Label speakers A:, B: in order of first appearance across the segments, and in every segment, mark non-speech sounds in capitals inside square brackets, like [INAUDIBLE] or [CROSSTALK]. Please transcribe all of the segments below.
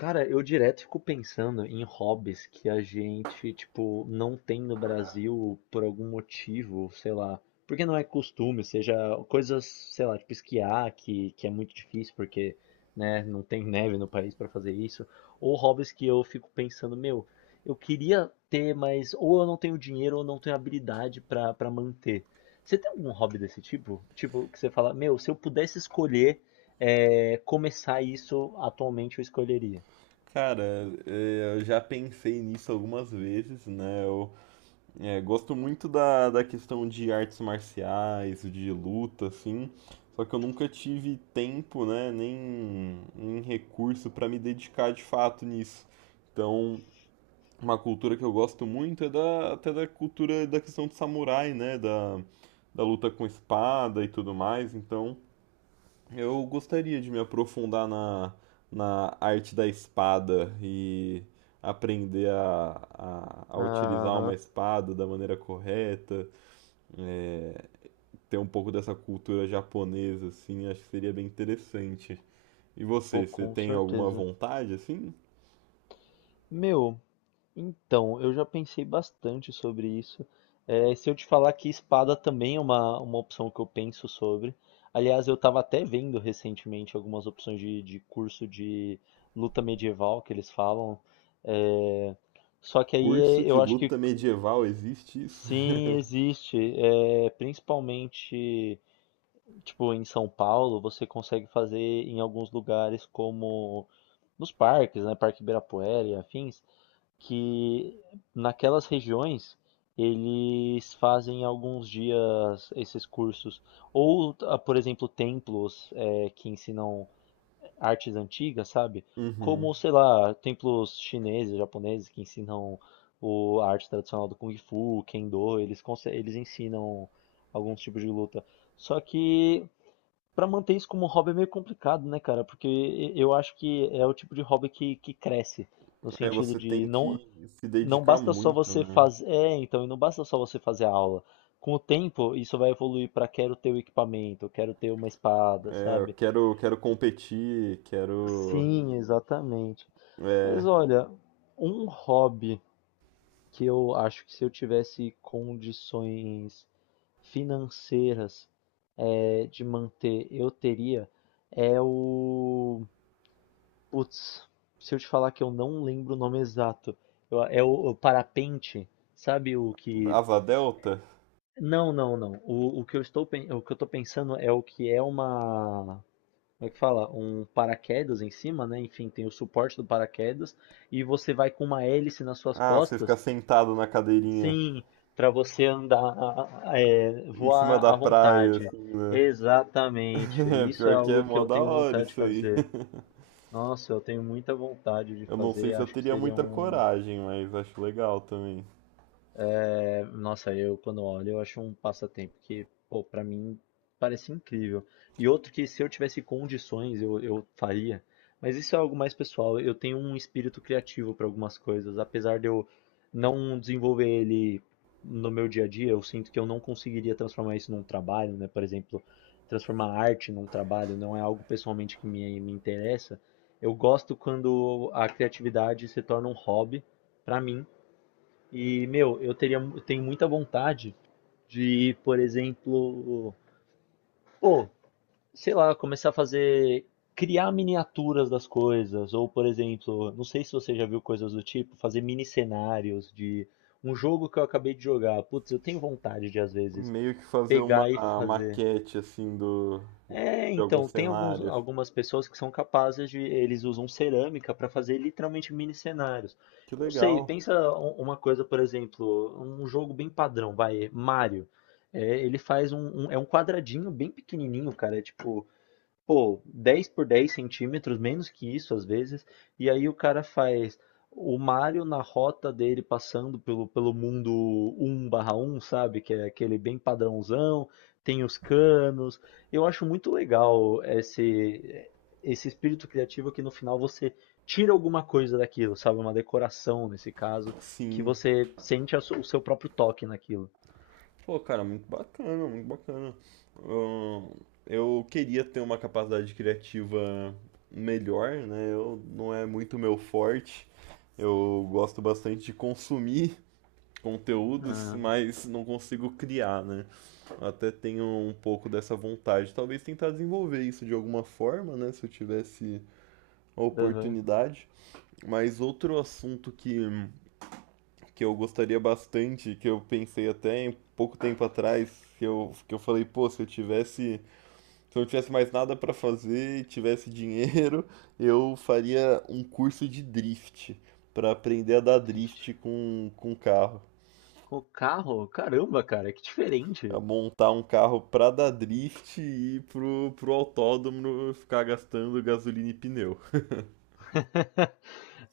A: Cara, eu direto fico pensando em hobbies que a gente, tipo, não tem no Brasil por algum motivo, sei lá. Porque não é costume, seja coisas, sei lá, tipo esquiar, que é muito difícil porque, né, não tem neve no país pra fazer isso. Ou hobbies que eu fico pensando, meu, eu queria ter, mas ou eu não tenho dinheiro ou não tenho habilidade pra para manter. Você tem algum hobby desse tipo? Tipo, que você fala, meu, se eu pudesse escolher, começar isso, atualmente eu escolheria.
B: Cara, eu já pensei nisso algumas vezes, né? Gosto muito da questão de artes marciais, de luta, assim. Só que eu nunca tive tempo, né? Nem recurso para me dedicar de fato nisso. Então, uma cultura que eu gosto muito é da, até da cultura da questão de samurai, né? Da, da luta com espada e tudo mais. Então, eu gostaria de me aprofundar na arte da espada e aprender a utilizar uma
A: Aham,
B: espada da maneira correta, é, ter um pouco dessa cultura japonesa, assim, acho que seria bem interessante. E
A: pô,
B: você, você
A: com
B: tem alguma
A: certeza.
B: vontade, assim?
A: Meu, então, eu já pensei bastante sobre isso. É, se eu te falar que espada também é uma opção que eu penso sobre. Aliás, eu estava até vendo recentemente algumas opções de curso de luta medieval que eles falam. É, Só que
B: Curso de
A: eu acho que
B: luta medieval, existe isso?
A: sim,
B: [LAUGHS]
A: existe. É, principalmente, tipo, em São Paulo, você consegue fazer em alguns lugares como. Nos parques, né, Parque Ibirapuera e afins, que naquelas regiões eles fazem alguns dias esses cursos. Ou, ah, por exemplo, templos que ensinam artes antigas, sabe?
B: Uhum.
A: Como, sei lá, templos chineses, japoneses que ensinam a arte tradicional do Kung Fu, Kendo, eles ensinam alguns tipos de luta. Só que pra manter isso como hobby é meio complicado, né, cara? Porque eu acho que é o tipo de hobby que cresce, no
B: É,
A: sentido
B: você tem
A: de não,
B: que se
A: não
B: dedicar
A: basta só
B: muito,
A: você
B: né?
A: fazer. É, então, e não basta só você fazer a aula. Com o tempo, isso vai evoluir pra quero ter o equipamento, quero ter uma espada,
B: É,
A: sabe?
B: eu
A: Sim,
B: quero, quero competir, quero.
A: exatamente.
B: É,
A: Mas olha, um hobby que eu acho que se eu tivesse condições financeiras de manter, eu teria, é o putz, se eu te falar que eu não lembro o nome exato, é o parapente, sabe o que?
B: asa delta?
A: Não, não, não. O que eu tô pensando é o que é uma, como é que fala? Um paraquedas em cima, né? Enfim, tem o suporte do paraquedas e você vai com uma hélice nas suas
B: Ah, você ficar
A: costas,
B: sentado na cadeirinha
A: sim, para você andar, é,
B: em cima
A: voar
B: da
A: à
B: praia,
A: vontade.
B: assim, né?
A: Exatamente.
B: [LAUGHS]
A: Isso é
B: Pior que é
A: algo que
B: mó
A: eu
B: da
A: tenho
B: hora
A: vontade de
B: isso aí.
A: fazer.
B: [LAUGHS]
A: Nossa, eu tenho muita vontade de
B: Eu não sei
A: fazer,
B: se eu
A: acho que
B: teria
A: seria
B: muita
A: um...
B: coragem, mas acho legal também.
A: É, nossa, eu quando olho, eu acho um passatempo que, pô, pra mim parece incrível. E outro que se eu tivesse condições, eu faria. Mas isso é algo mais pessoal. Eu tenho um espírito criativo para algumas coisas, apesar de eu não desenvolver ele no meu dia a dia, eu sinto que eu não conseguiria transformar isso num trabalho, né? Por exemplo, transformar arte num trabalho não é algo pessoalmente que me interessa. Eu gosto quando a criatividade se torna um hobby para mim e, meu, eu teria, eu tenho muita vontade de, por exemplo, pô, sei lá, começar a fazer, criar miniaturas das coisas, ou, por exemplo, não sei se você já viu coisas do tipo, fazer mini cenários de um jogo que eu acabei de jogar. Putz, eu tenho vontade de, às vezes,
B: Meio que fazer uma
A: pegar e fazer.
B: maquete, assim, do, de
A: É,
B: algum
A: então,
B: cenário.
A: algumas pessoas que são capazes de. Eles usam cerâmica para fazer literalmente mini cenários.
B: Que
A: Não sei,
B: legal.
A: pensa uma coisa, por exemplo, um jogo bem padrão, vai, Mario. É, ele faz é um quadradinho bem pequenininho, cara. É tipo pô, 10 por 10 centímetros, menos que isso às vezes, e aí o cara faz o Mario na rota dele passando pelo mundo um/barra um, sabe? Que é aquele bem padrãozão, tem os canos. Eu acho muito legal esse espírito criativo que no final você tira alguma coisa daquilo, sabe? Uma decoração nesse caso, que
B: Sim.
A: você sente o seu próprio toque naquilo.
B: Pô, cara, muito bacana, muito bacana. Ahn, Eu queria ter uma capacidade criativa melhor, né? Eu não é muito meu forte. Eu gosto bastante de consumir conteúdos,
A: Ah,
B: mas não consigo criar, né? Até tenho um pouco dessa vontade. Talvez tentar desenvolver isso de alguma forma, né? Se eu tivesse a
A: aham,
B: oportunidade. Mas outro assunto que eu gostaria bastante, que eu pensei até em pouco tempo atrás, que eu falei, pô, se eu tivesse, se eu não tivesse mais nada para fazer e tivesse dinheiro, [LAUGHS] eu faria um curso de drift, para aprender a dar
A: triste.
B: drift com carro.
A: Com o carro, caramba, cara, que
B: A
A: diferente.
B: montar um carro para dar drift e ir pro autódromo ficar gastando gasolina e pneu.
A: [LAUGHS]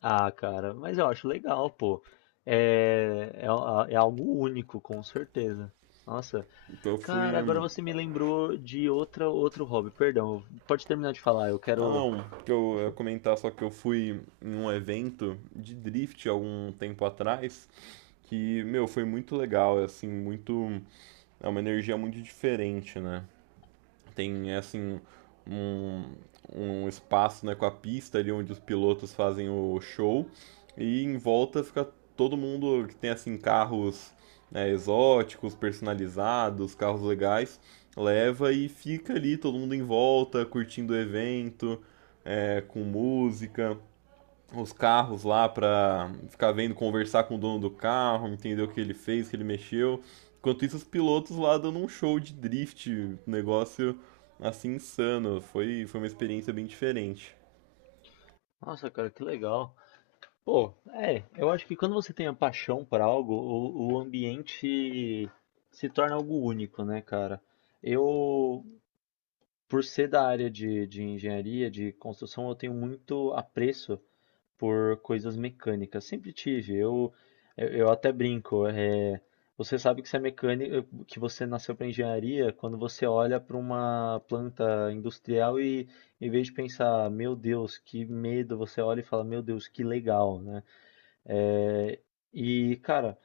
A: Ah, cara, mas eu acho legal, pô. É, é, é algo único, com certeza. Nossa,
B: Então eu
A: cara,
B: fui.
A: agora
B: Hum,
A: você me lembrou de outra, outro hobby, perdão. Pode terminar de falar, eu
B: ah
A: quero.
B: não, que eu ia comentar só que eu fui em um evento de drift algum tempo atrás. Que, meu, foi muito legal, é, assim, muito, é uma energia muito diferente, né? Tem, é, assim, um, um espaço, né, com a pista ali onde os pilotos fazem o show e em volta fica todo mundo que tem, assim, carros, né, exóticos, personalizados, carros legais, leva e fica ali todo mundo em volta, curtindo o evento, é, com música, os carros lá pra ficar vendo, conversar com o dono do carro, entender o que ele fez, o que ele mexeu. Enquanto isso, os pilotos lá dando um show de drift, um negócio assim insano. Foi, foi uma experiência bem diferente.
A: Nossa, cara, que legal. Pô, é, eu acho que quando você tem a paixão por algo, o ambiente se torna algo único, né, cara? Eu, por ser da área de engenharia, de construção, eu tenho muito apreço por coisas mecânicas. Sempre tive. Eu até brinco. Você sabe que você é mecânico, que você nasceu para engenharia quando você olha para uma planta industrial e, em vez de pensar, meu Deus, que medo, você olha e fala, meu Deus, que legal, né? É, e, cara,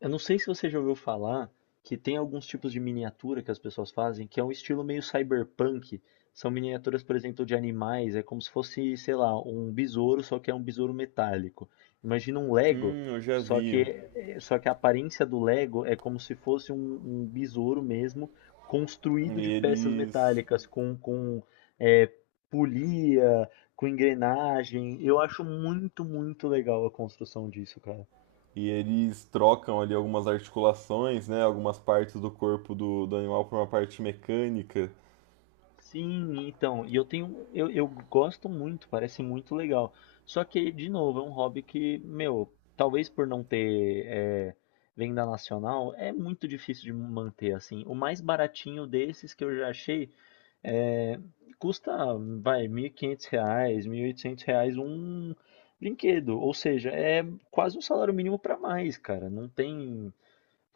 A: eu não sei se você já ouviu falar que tem alguns tipos de miniatura que as pessoas fazem, que é um estilo meio cyberpunk. São miniaturas, por exemplo, de animais, é como se fosse, sei lá, um besouro, só que é um besouro metálico. Imagina um Lego,
B: Eu já
A: só que,
B: vi.
A: só que a aparência do Lego é como se fosse um besouro mesmo, construído
B: E
A: de peças
B: eles.
A: metálicas, com é, polia, com engrenagem. Eu acho muito legal a construção disso, cara.
B: E eles trocam ali algumas articulações, né? Algumas partes do corpo do animal por uma parte mecânica.
A: Sim, então, eu gosto muito, parece muito legal. Só que, de novo, é um hobby que, meu, talvez por não ter venda nacional, é muito difícil de manter, assim. O mais baratinho desses que eu já achei é, custa, vai, R$ 1.500, R$ 1.800 um brinquedo. Ou seja, é quase um salário mínimo para mais, cara. Não tem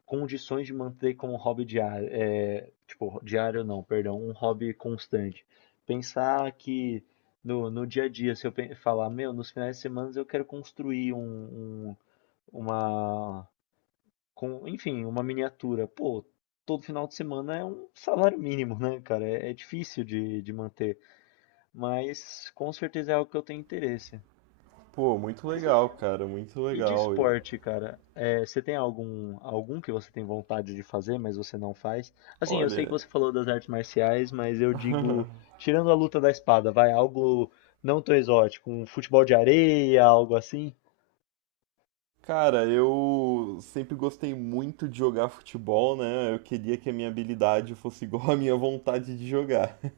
A: condições de manter como um hobby diário, é, tipo, diário não, perdão, um hobby constante. Pensar que no dia a dia, se eu pe- falar, meu, nos finais de semana eu quero construir uma, com, enfim, uma miniatura. Pô, todo final de semana é um salário mínimo, né, cara? É, é difícil de manter, mas com certeza é algo que eu tenho interesse.
B: Pô, muito
A: Mas
B: legal, cara, muito
A: e de
B: legal. E,
A: esporte, cara, é, você tem algum que você tem vontade de fazer, mas você não faz? Assim, eu sei que
B: olha,
A: você falou das artes marciais, mas eu digo, tirando a luta da espada, vai algo não tão exótico, um futebol de areia, algo assim? [LAUGHS]
B: cara, eu sempre gostei muito de jogar futebol, né? Eu queria que a minha habilidade fosse [LAUGHS] igual à minha vontade de jogar. [LAUGHS]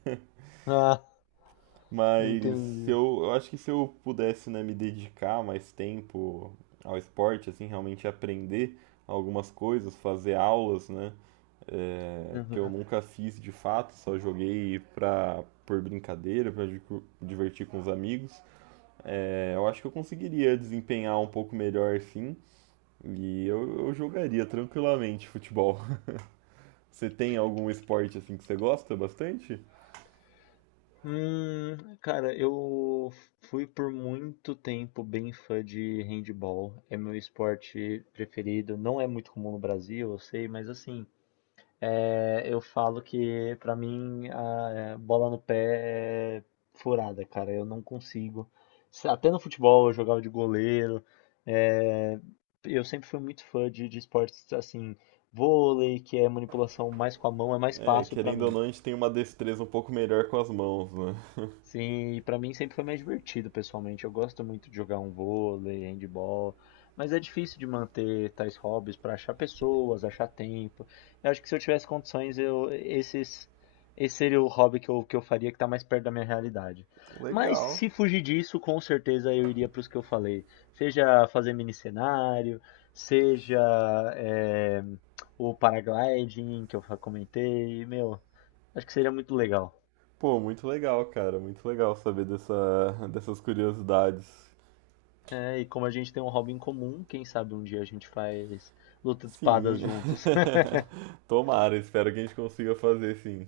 A: Ah,
B: Mas se
A: entendi.
B: eu, eu acho que se eu pudesse, né, me dedicar mais tempo ao esporte, assim, realmente aprender algumas coisas, fazer aulas, né? É, que eu
A: Uhum.
B: nunca fiz de fato, só joguei pra, por brincadeira, divertir com os amigos. É, eu acho que eu conseguiria desempenhar um pouco melhor, sim. Eu jogaria tranquilamente futebol. [LAUGHS] Você tem algum esporte assim que você gosta bastante?
A: Cara, eu fui por muito tempo bem fã de handball. É meu esporte preferido. Não é muito comum no Brasil, eu sei, mas assim, é, eu falo que pra mim bola no pé é furada, cara. Eu não consigo. Até no futebol eu jogava de goleiro. é, eu sempre fui muito fã de esportes assim, vôlei, que é manipulação mais com a mão, é mais
B: É,
A: fácil pra
B: querendo ou
A: mim.
B: não, a gente tem uma destreza um pouco melhor com as mãos, né?
A: Sim, e pra mim sempre foi mais divertido, pessoalmente. Eu gosto muito de jogar um vôlei, handball, mas é difícil de manter tais hobbies pra achar pessoas, achar tempo. Eu acho que se eu tivesse condições, eu esses esse seria o hobby que eu faria que tá mais perto da minha realidade. Mas
B: Legal.
A: se fugir disso, com certeza eu iria para pros que eu falei. Seja fazer mini cenário, seja eh, o paragliding que eu comentei, meu, acho que seria muito legal.
B: Pô, muito legal, cara. Muito legal saber dessa, dessas curiosidades.
A: É, e como a gente tem um hobby em comum, quem sabe um dia a gente faz luta de
B: Sim.
A: espadas juntos.
B: [LAUGHS] Tomara, espero que a gente consiga fazer, sim.